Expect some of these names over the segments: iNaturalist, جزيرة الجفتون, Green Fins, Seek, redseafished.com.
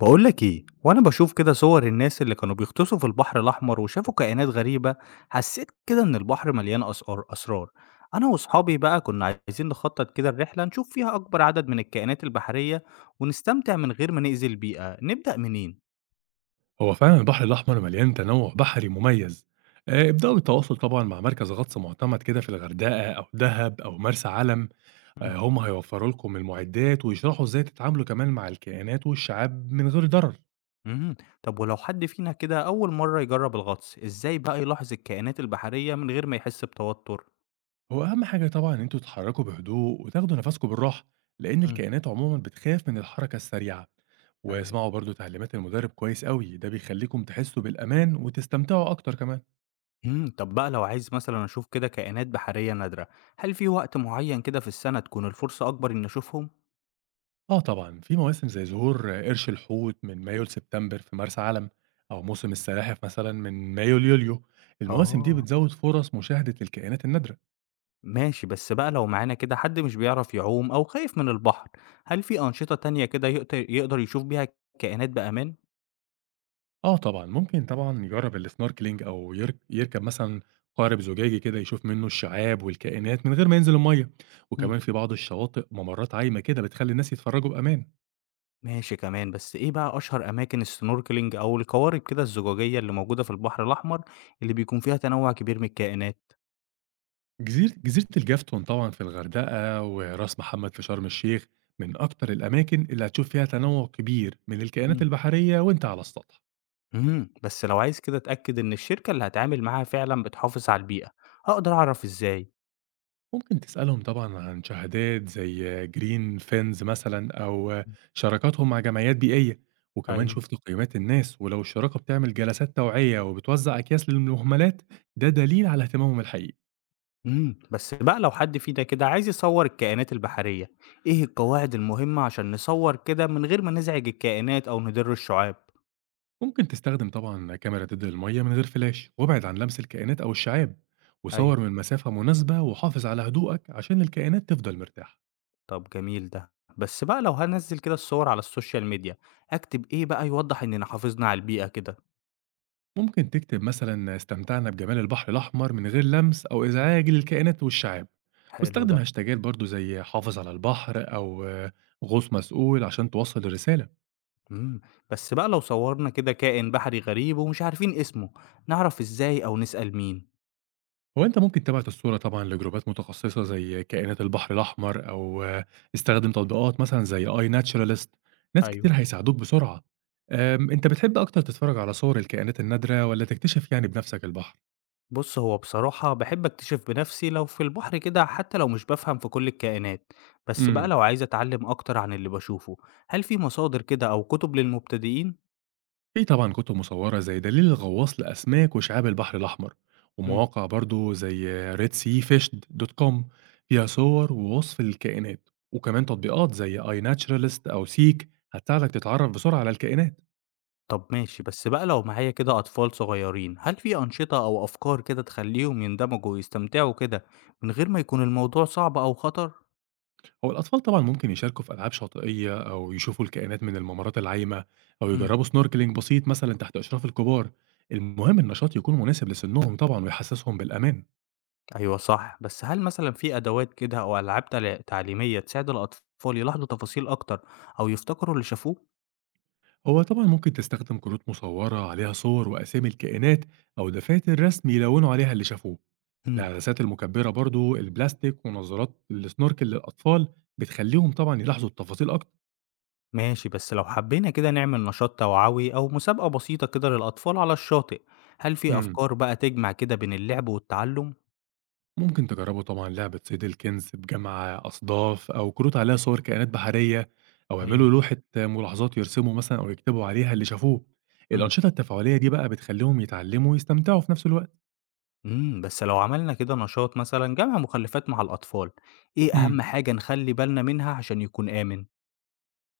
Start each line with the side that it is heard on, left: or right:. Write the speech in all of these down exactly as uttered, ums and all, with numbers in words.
left: بقولك ايه وانا بشوف كده صور الناس اللي كانوا بيغطسوا في البحر الاحمر وشافوا كائنات غريبة. حسيت كده ان البحر مليان اسرار اسرار انا واصحابي بقى كنا عايزين نخطط كده الرحلة نشوف فيها اكبر عدد من الكائنات البحرية ونستمتع من غير ما نأذي البيئة. نبدأ منين؟
right: هو فعلًا البحر الأحمر مليان تنوع بحري مميز، آآ ابدأوا بالتواصل طبعًا مع مركز غطس معتمد كده في الغردقة أو دهب أو مرسى علم.
left: مم.
right: آآ هم هيوفروا لكم المعدات ويشرحوا إزاي تتعاملوا كمان مع الكائنات والشعاب من غير ضرر.
left: مم. طب ولو حد فينا كده اول مرة يجرب الغطس ازاي بقى يلاحظ الكائنات البحرية من غير ما يحس بتوتر؟
right: هو أهم حاجة طبعًا إن أنتم تتحركوا بهدوء وتاخدوا نفسكم بالراحة، لأن
left: مم.
right: الكائنات عمومًا بتخاف من الحركة السريعة.
left: ايوه.
right: واسمعوا برضه تعليمات المدرب كويس أوي، ده بيخليكم تحسوا بالأمان وتستمتعوا أكتر كمان.
left: إمم، طب بقى لو عايز مثلًا أشوف كده كائنات بحرية نادرة، هل في وقت معين كده في السنة تكون الفرصة أكبر إني أشوفهم؟
right: آه طبعًا، في مواسم زي ظهور قرش الحوت من مايو لسبتمبر في مرسى علم، أو موسم السلاحف مثلًا من مايو ليوليو. المواسم دي
left: آه.
right: بتزود فرص مشاهدة الكائنات النادرة.
left: ماشي، بس بقى لو معانا كده حد مش بيعرف يعوم أو خايف من البحر، هل في أنشطة تانية كده يقت يقدر يشوف بيها كائنات بأمان؟
right: آه طبعًا، ممكن طبعًا يجرب الsnorkeling أو يرك يركب مثلًا قارب زجاجي كده يشوف منه الشعاب والكائنات من غير ما ينزل المَيَّة.
left: إمم.
right: وكمان في بعض الشواطئ ممرات عايمة كده بتخلّي الناس يتفرجوا بأمان.
left: ماشي كمان، بس إيه بقى أشهر أماكن السنوركلينج أو القوارب كده الزجاجية اللي موجودة في البحر الأحمر اللي بيكون فيها تنوع كبير من الكائنات؟
right: جزيرة جزيرة الجفتون طبعًا في الغردقة، وراس محمد في شرم الشيخ، من أكتر الأماكن اللي هتشوف فيها تنوع كبير من الكائنات
left: إمم.
right: البحرية وأنت على السطح.
left: إمم، بس لو عايز كده أتأكد إن الشركة اللي هاتعامل معاها فعلًا بتحافظ على البيئة، أقدر أعرف إزاي؟
right: ممكن تسألهم طبعًا عن شهادات زي green fins مثلًا، أو
left: إمم.
right: شراكاتهم مع جمعيات بيئية، وكمان
left: أيوه.
right: شوف تقييمات الناس، ولو الشراكة بتعمل جلسات توعية وبتوزع أكياس للمهملات، ده دليل على اهتمامهم الحقيقي.
left: إمم، بس بقى لو حد فينا كده عايز يصوّر الكائنات البحرية، إيه القواعد المهمة عشان نصوّر كده من غير ما نزعج الكائنات أو نضر الشُعاب؟
right: ممكن تستخدم طبعا كاميرا ضد المية من غير فلاش، وابعد عن لمس الكائنات أو الشعاب،
left: أيوه.
right: وصور من مسافة مناسبة، وحافظ على هدوءك عشان الكائنات تفضل مرتاحة.
left: طب جميل ده، بس بقى لو هانزّل كده الصور على السوشيال ميديا، أكتب إيه بقى يوضّح إننا حافظنا على البيئة كده؟
right: ممكن تكتب مثلا: استمتعنا بجمال البحر الأحمر من غير لمس أو إزعاج للكائنات والشعاب.
left: حلو ده.
right: واستخدم هاشتاجات برضو زي حافظ على البحر، أو آه، غوص مسؤول، عشان توصل الرسالة.
left: إمم، بس بقى لو صوّرنا كده كائن بحري غريب ومش عارفين اسمه، نعرف إزاي أو نسأل مين؟
right: هو أنت ممكن تبعت الصورة طبعًا لجروبات متخصصة زي كائنات البحر الأحمر، أو آه، استخدم تطبيقات مثلًا زي iNaturalist. ناس كتير
left: أيوه.
right: هيساعدوك بسرعة. آمم، أنت بتحب أكتر تتفرج على صور الكائنات النادرة، والّا تكتشف يعني بنفسك البحر؟
left: بُص، هو بصراحة باحب أكتشف بنفسي لو في البحر كده حتى لو مش بافهم في كل الكائنات، بس بقى
right: إمم،
left: لو عايز أتعلم أكتر عن اللي باشوفه، هل في مصادر كده أو كتب للمبتدئين؟
right: في طبعًا كتب مصورة زي دليل الغواص لأسماك وشعاب البحر الأحمر،
left: إمم.
right: ومواقع برضه زي ريد سي فيشد دوت كوم فيها صور ووصف الكائنات، وكمان تطبيقات زي iNaturalist أو Seek هتساعدك تتعرف بسرعة على الكائنات.
left: طب ماشي، بس بقى لو معايا كده أطفال صغيرين، هل في أنشطة أو أفكار كده تخلّيهم يندمجوا ويستمتعوا كده من غير ما يكون الموضوع صعب أو خطر؟
right: هو الأطفال طبعًا ممكن يشاركوا في ألعاب شاطئية، أو يشوفوا الكائنات من الممرات العايمة، أو
left: إمم.
right: يجربوا سنوركلينج بسيط مثلًا تحت إشراف الكبار. المهم النشاط يكون مناسب لسنهم طبعًا، ويحسسهم بالأمان.
left: أيوه صح، بس هل مثلًا في أدوات كده أو ألعاب تل تعليمية تساعد الأطفال يلاحظوا تفاصيل أكتر أو يفتكروا اللي شافوه؟
right: هو طبعًا ممكن تستخدم كروت مصورة عليها صور وأسامي الكائنات، أو دفاتر رسم يلونوا عليها اللي شافوه.
left: إمم.
right: العدسات المكبرة برضه، البلاستيك، ونظارات السنوركل للأطفال، بتخليهم طبعًا يلاحظوا التفاصيل أكتر.
left: ماشي بس لو حبينا كده نعمل نشاط توعوي أو مسابقة بسيطة كده للأطفال على الشاطئ، هل في
right: إمم.
left: أفكار بقى تجمع كده بين اللعب والتعلم؟
right: ممكن تجربوا طبعًا لعبة صيد الكنز بجمع أصداف أو كروت عليها صور كائنات بحرية، أو
left: أيوه.
right: اعملوا لوحة ملاحظات يرسموا مثلًا أو يكتبوا عليها اللي شافوه.
left: إمم.
right: الأنشطة التفاعلية دي بقى بتخلّيهم يتعلموا ويستمتعوا في نفس الوقت.
left: إمم، بس لو عملنا كده نشاط مثلًا جمع مخلفات مع الأطفال، إيه أهم
right: إمم،
left: حاجة نخلي بالنا منها عشان يكون آمن؟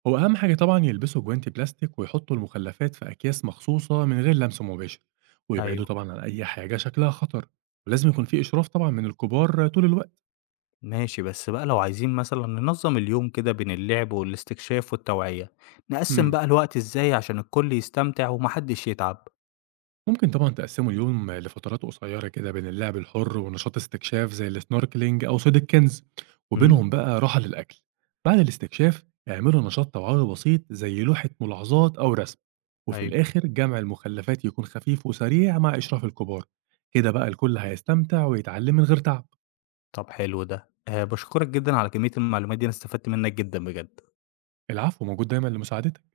right: هو أهم حاجة طبعًا يلبسوا جوانتي بلاستيك ويحطوا المخلفات في أكياس مخصوصة من غير لمس مباشر، ويبعدوا
left: أيوه.
right: طبعًا عن أي حاجة شكلها خطر. ولازم يكون في إشراف طبعًا من الكبار طول الوقت.
left: ماشي بس بقى لو عايزين مثلًا ننظم اليوم كده بين اللعب والاستكشاف والتوعية، نقسم
right: إمم.
left: بقى الوقت إزاي عشان الكل يستمتع ومحدش يتعب؟
right: ممكن طبعًا تقسّموا اليوم لفترات قصيّرة كده بين اللعب الحُر ونشاط استكشاف زي الsnorkeling أو صيد الكنز،
left: إمم.
right: وبينهم بقى راحة للأكل. بعد الاستكشاف، اعملوا نشاط توعوي بسيط زي لوحة ملاحظات أو رسم، وفي
left: أيوه.
right: الآخر جمع المخلّفات يكون خفيف وسريع مع إشراف الكبار. كده بقى الكل هيستمتع ويتعلم من غير تعب.
left: طب حلو ده. آآ باشكرك جدًا على كمية المعلومات دي، أنا استفدت منّك جدًا بجد.
right: العفو، موجود دايمًا لمساعدتك.